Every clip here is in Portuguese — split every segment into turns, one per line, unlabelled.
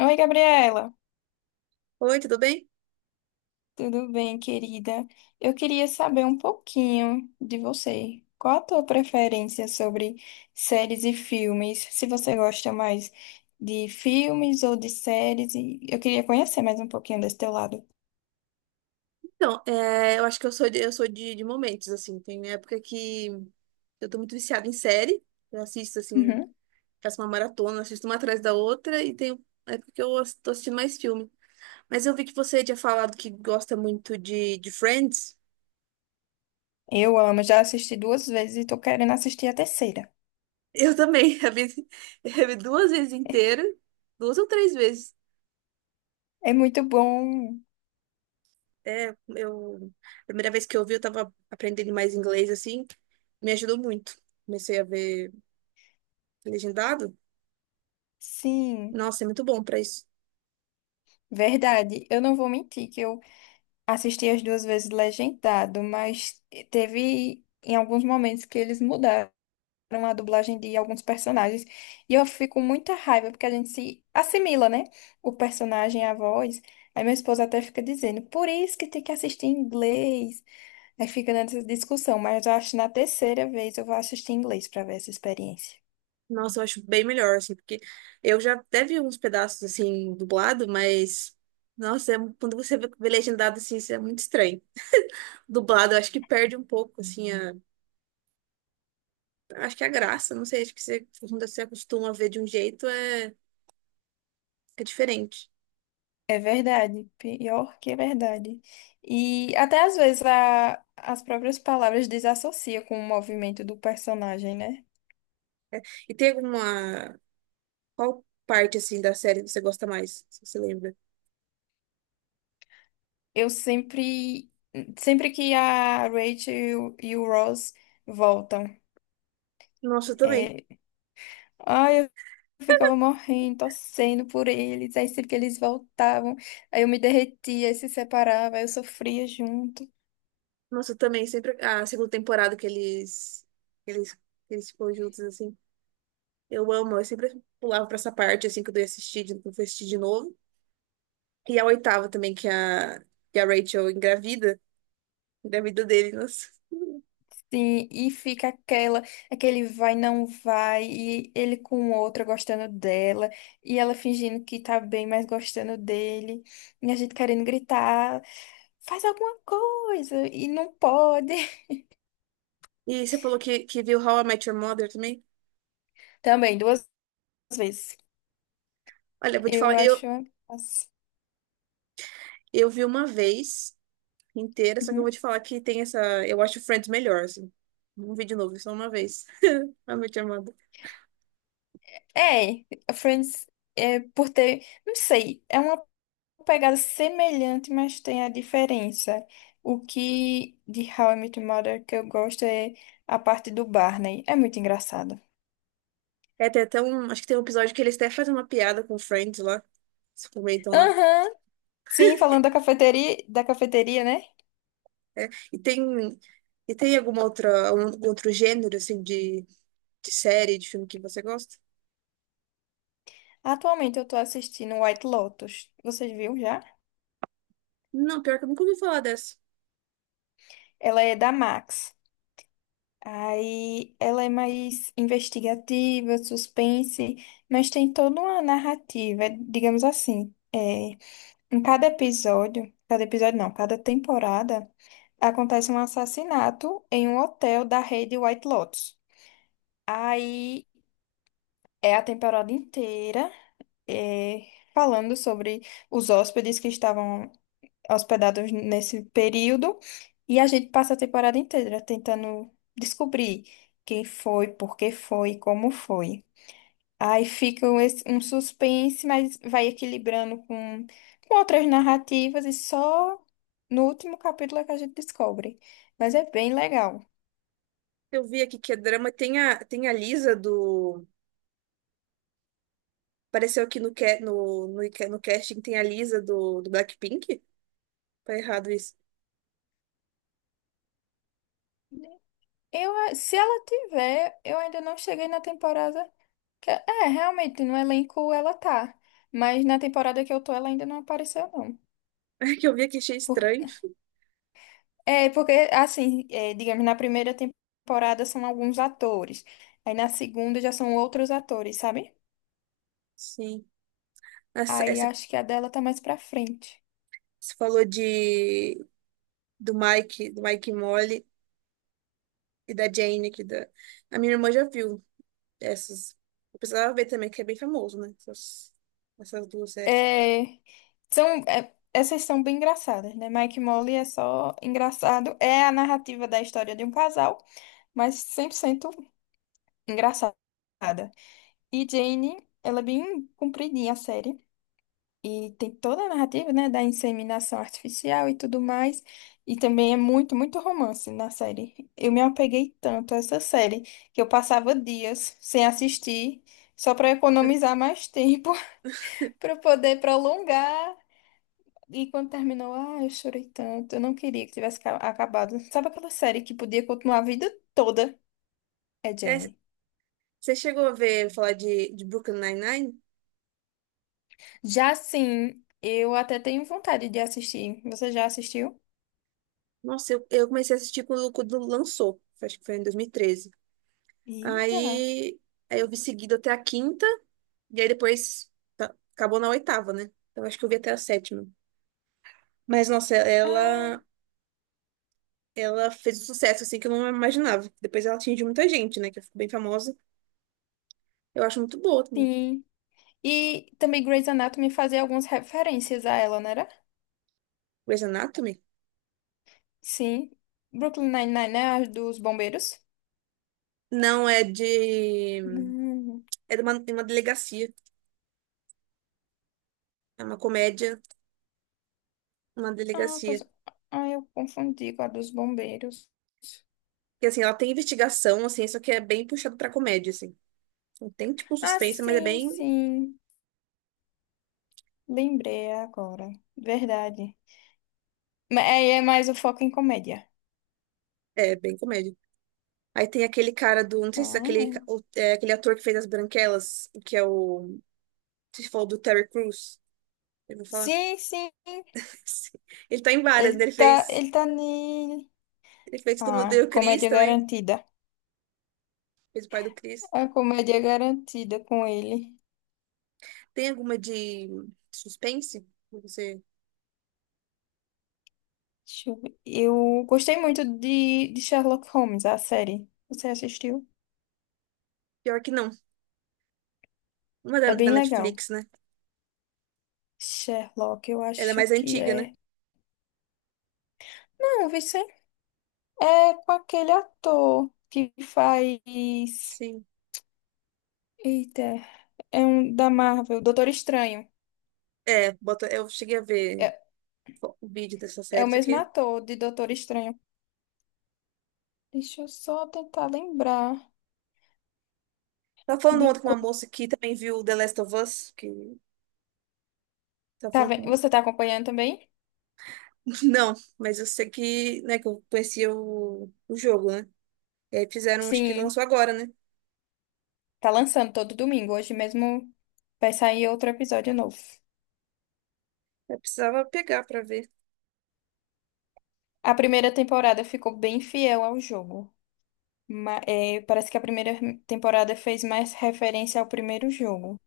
Oi, Gabriela.
Oi, tudo bem?
Tudo bem, querida? Eu queria saber um pouquinho de você. Qual a tua preferência sobre séries e filmes? Se você gosta mais de filmes ou de séries, e eu queria conhecer mais um pouquinho desse teu lado.
Eu acho que eu sou de momentos, assim. Tem época que eu tô muito viciada em série. Eu assisto, assim,
Uhum.
faço uma maratona, assisto uma atrás da outra. E tem época que tô assistindo mais filme. Mas eu vi que você tinha falado que gosta muito de Friends.
Eu amo, já assisti duas vezes e tô querendo assistir a terceira.
Eu também. Eu vi duas vezes inteira. Duas ou três vezes.
É muito bom.
É, eu... A primeira vez que eu vi, eu tava aprendendo mais inglês, assim. Me ajudou muito. Comecei a ver legendado.
Sim,
Nossa, é muito bom pra isso.
verdade. Eu não vou mentir que eu assisti as duas vezes legendado, mas teve em alguns momentos que eles mudaram a dublagem de alguns personagens. E eu fico com muita raiva, porque a gente se assimila, né? O personagem, a voz. Aí meu esposo até fica dizendo, por isso que tem que assistir em inglês. Aí fica nessa discussão, mas eu acho que na terceira vez eu vou assistir em inglês para ver essa experiência.
Nossa, eu acho bem melhor, assim, porque eu já até vi uns pedaços, assim, dublado, nossa, quando você vê legendado, assim, isso é muito estranho. Dublado, eu acho que perde um pouco, assim, acho que é a graça, não sei, acho que quando você acostuma a ver de um jeito, é diferente.
É verdade, pior que é verdade. E até às vezes as próprias palavras desassociam com o movimento do personagem, né?
E tem alguma, qual parte, assim, da série você gosta mais, se você lembra?
Eu sempre, sempre que a Rachel e o Ross voltam,
Nossa, eu também.
é, ai, eu ficava morrendo, torcendo por eles. Aí sempre que eles voltavam, aí eu me derretia, aí se separava, aí eu sofria junto.
Nossa, eu também, sempre a segunda temporada que eles ficam juntos, assim. Eu amo, eu sempre pulava pra essa parte, assim, que eu fui assistir de novo. E a oitava também, que a Rachel engravida dele, nossa.
Sim, e fica aquele vai, não vai, e ele com outra gostando dela, e ela fingindo que tá bem, mas gostando dele, e a gente querendo gritar, faz alguma coisa, e não pode.
E você falou que viu How I Met Your Mother também?
Também, duas vezes.
Olha, eu vou te
Eu
falar,
acho.
eu vi uma vez inteira, só que eu vou
Uhum.
te falar que tem essa... Eu acho Friends melhor, assim. Não vi de novo, é só uma vez. How I Met Your Mother.
É, Friends é por ter, não sei, é uma pegada semelhante, mas tem a diferença. O que de How I Met Your Mother que eu gosto é a parte do Barney. É muito engraçado.
É, tem até um... Acho que tem um episódio que eles até fazem uma piada com Friends lá. Se comentam lá.
Aham. Sim, falando da cafeteria, né?
E tem... E tem alguma outra, algum outro gênero, assim, de série, de filme que você gosta?
Atualmente eu tô assistindo White Lotus. Vocês viram já?
Não, pior que eu nunca ouvi falar dessa.
Ela é da Max. Aí ela é mais investigativa, suspense, mas tem toda uma narrativa, digamos assim. É, em cada episódio não, cada temporada, acontece um assassinato em um hotel da rede White Lotus. Aí é a temporada inteira, é, falando sobre os hóspedes que estavam hospedados nesse período. E a gente passa a temporada inteira tentando descobrir quem foi, por que foi, como foi. Aí fica um suspense, mas vai equilibrando com outras narrativas e só no último capítulo é que a gente descobre. Mas é bem legal.
Eu vi aqui que é drama. Tem a Lisa do. Pareceu que no casting tem a Lisa do Blackpink? Tá errado isso.
Se ela tiver, eu ainda não cheguei na temporada. É, realmente, no elenco ela tá. Mas na temporada que eu tô, ela ainda não apareceu, não.
É que eu vi aqui, achei estranho.
É, porque, assim, é, digamos, na primeira temporada são alguns atores. Aí na segunda já são outros atores, sabe?
Sim. Essa,
Aí
essa,
acho que a dela tá mais pra frente.
você falou do Mike e Molly e da Jane aqui. Da... A minha irmã já viu essas. Eu precisava ver também, que é bem famoso, né? Essas duas séries.
É, são, é, essas são bem engraçadas, né? Mike e Molly é só engraçado. É a narrativa da história de um casal, mas 100% engraçada. E Jane, ela é bem compridinha a série. E tem toda a narrativa, né, da inseminação artificial e tudo mais. E também é muito, muito romance na série. Eu me apeguei tanto a essa série que eu passava dias sem assistir, só para economizar mais tempo, para poder prolongar. E quando terminou, ah, eu chorei tanto. Eu não queria que tivesse acabado. Sabe aquela série que podia continuar a vida toda? É
É,
Jane.
você chegou a ver falar de Brooklyn Nine-Nine?
Já sim, eu até tenho vontade de assistir. Você já assistiu?
Nossa, eu comecei a assistir quando lançou. Acho que foi em 2013.
Eita.
Aí, aí eu vi seguido até a quinta, e aí depois acabou na oitava, né? Então acho que eu vi até a sétima. Mas,
Ah,
ela fez um sucesso assim que eu não imaginava. Depois ela atingiu muita gente, né? Que ficou bem famosa. Eu acho muito boa também.
sim. E também Grey's Anatomy fazia algumas referências a ela, não era?
Grey's Anatomy?
Sim. Brooklyn Nine-Nine, né? A dos bombeiros.
Não, é de.
Hum.
É de de uma delegacia. É uma comédia, uma
Ah,
delegacia.
pois... ah, eu confundi com a dos bombeiros.
Que assim, ela tem investigação, assim, só que é bem puxado pra comédia, assim. Não tem, tipo, um
Ah,
suspense, mas é
sim,
bem.
sim. Lembrei agora. Verdade. É, é mais o foco em comédia.
É, bem comédia. Aí tem aquele cara do. Não sei se é
Ah.
é aquele ator que fez As Branquelas, que é o. Você falou do Terry Crews. Eu vou falar.
Sim, sim.
Ele tá em várias, né?
Ele
Ele
tá,
fez.
ele tá ne...
Ele fez Todo Mundo
Ah,
Odeia o Chris
comédia
também.
garantida.
Fez o pai do Chris.
A comédia garantida com ele.
Tem alguma de suspense? Que Você...
Deixa eu ver. Eu gostei muito de Sherlock Holmes, a série. Você assistiu?
Pior que não. Uma
É
da
bem legal.
Netflix, né?
Sherlock, eu
Ela é
acho
mais
que
antiga, né?
é. Não, Vice, é com aquele ator que faz.
Sim.
Eita, é um da Marvel, Doutor Estranho.
É, bota... eu cheguei a ver
É,
o vídeo dessa
é o
série, só
mesmo
que.
ator de Doutor Estranho. Deixa eu só tentar lembrar
Tava falando
de.
ontem com uma moça que também viu The Last of Us, que tava
Tá
falando
vendo?
com
Você tá acompanhando também?
Não, mas eu sei que, né, que eu conhecia o jogo, né? E aí fizeram, acho que
Sim,
lançou agora, né?
tá lançando todo domingo. Hoje mesmo vai sair outro episódio novo.
Eu precisava pegar pra ver.
A primeira temporada ficou bem fiel ao jogo. É, parece que a primeira temporada fez mais referência ao primeiro jogo.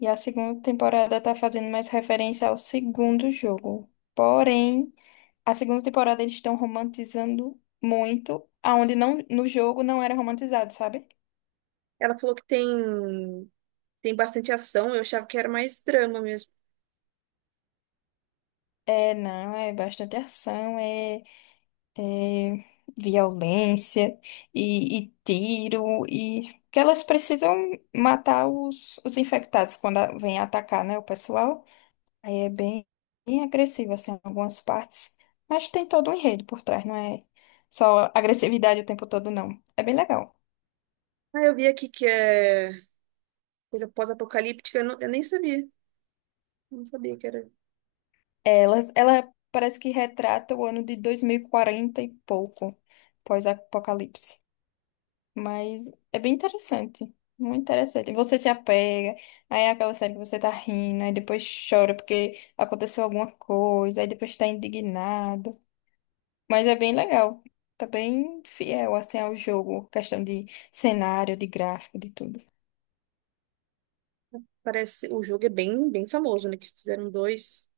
E a segunda temporada está fazendo mais referência ao segundo jogo. Porém, a segunda temporada eles estão romantizando muito, aonde não, no jogo não era romantizado, sabe?
Ela falou que tem bastante ação, eu achava que era mais drama mesmo.
É, não, é bastante ação, é, violência e tiro e que elas precisam matar os infectados quando vem atacar, né, o pessoal. Aí é bem, bem agressivo assim em algumas partes, mas tem todo um enredo por trás, não é só agressividade o tempo todo não. É bem legal.
Ah, eu vi aqui que é coisa pós-apocalíptica, eu nem sabia. Não sabia que era.
Ela parece que retrata o ano de 2040 e pouco, pós-apocalipse. Mas é bem interessante. Muito interessante. E você se apega, aí é aquela série que você tá rindo, aí depois chora porque aconteceu alguma coisa, aí depois tá indignado. Mas é bem legal. Tá bem fiel, assim, ao jogo. Questão de cenário, de gráfico, de tudo.
Parece, o jogo é bem famoso, né? Que fizeram dois,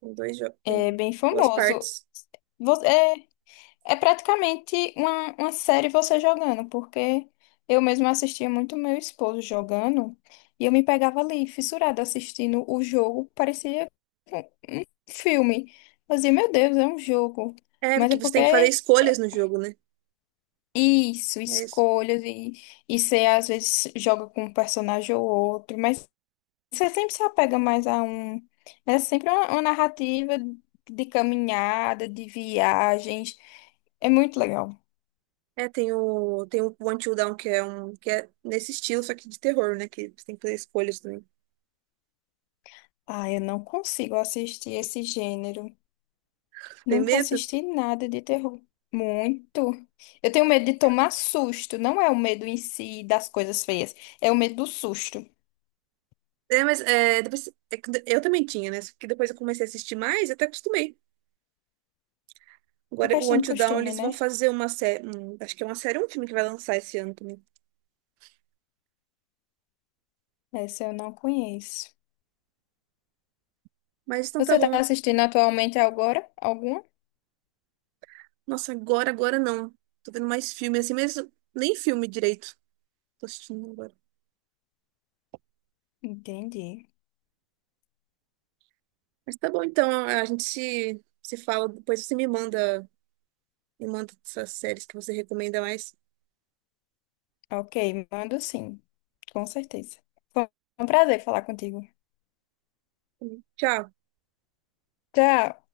tem dois jogos, tem
É bem
duas
famoso.
partes.
É, é praticamente uma série você jogando, porque eu mesma assistia muito meu esposo jogando e eu me pegava ali, fissurada, assistindo o jogo. Parecia filme. Eu dizia, meu Deus, é um jogo.
É,
Mas é
porque você
porque
tem que fazer
é
escolhas no jogo, né?
isso,
Mas
e você às vezes joga com um personagem ou outro, mas você sempre se apega mais a um. É sempre uma narrativa de caminhada, de viagens. É muito legal.
É, tem tem o One Till Down, que é um que é nesse estilo, só que de terror, né? Que você tem que fazer escolhas também.
Ah, eu não consigo assistir esse gênero.
Tem
Nunca
medo?
assisti nada de terror. Muito. Eu tenho medo de tomar susto. Não é o medo em si das coisas feias, é o medo do susto.
É, é que eu também tinha, né? Só que depois eu comecei a assistir mais, até acostumei.
É
Agora, o
questão
One
de
Till
costume,
eles
né?
vão fazer uma série. Um, acho que é uma série, um filme que vai lançar esse ano também.
Essa eu não conheço.
Mas então tá
Você tá
bom.
assistindo atualmente agora? Alguma?
Nossa, agora não. Tô vendo mais filme assim, mas nem filme direito. Tô assistindo agora.
Entendi.
Mas tá bom, então a gente se fala, depois você me me manda essas séries que você recomenda mais.
Ok, mando sim. Com certeza. Foi um prazer falar contigo.
Tchau.
Tchau.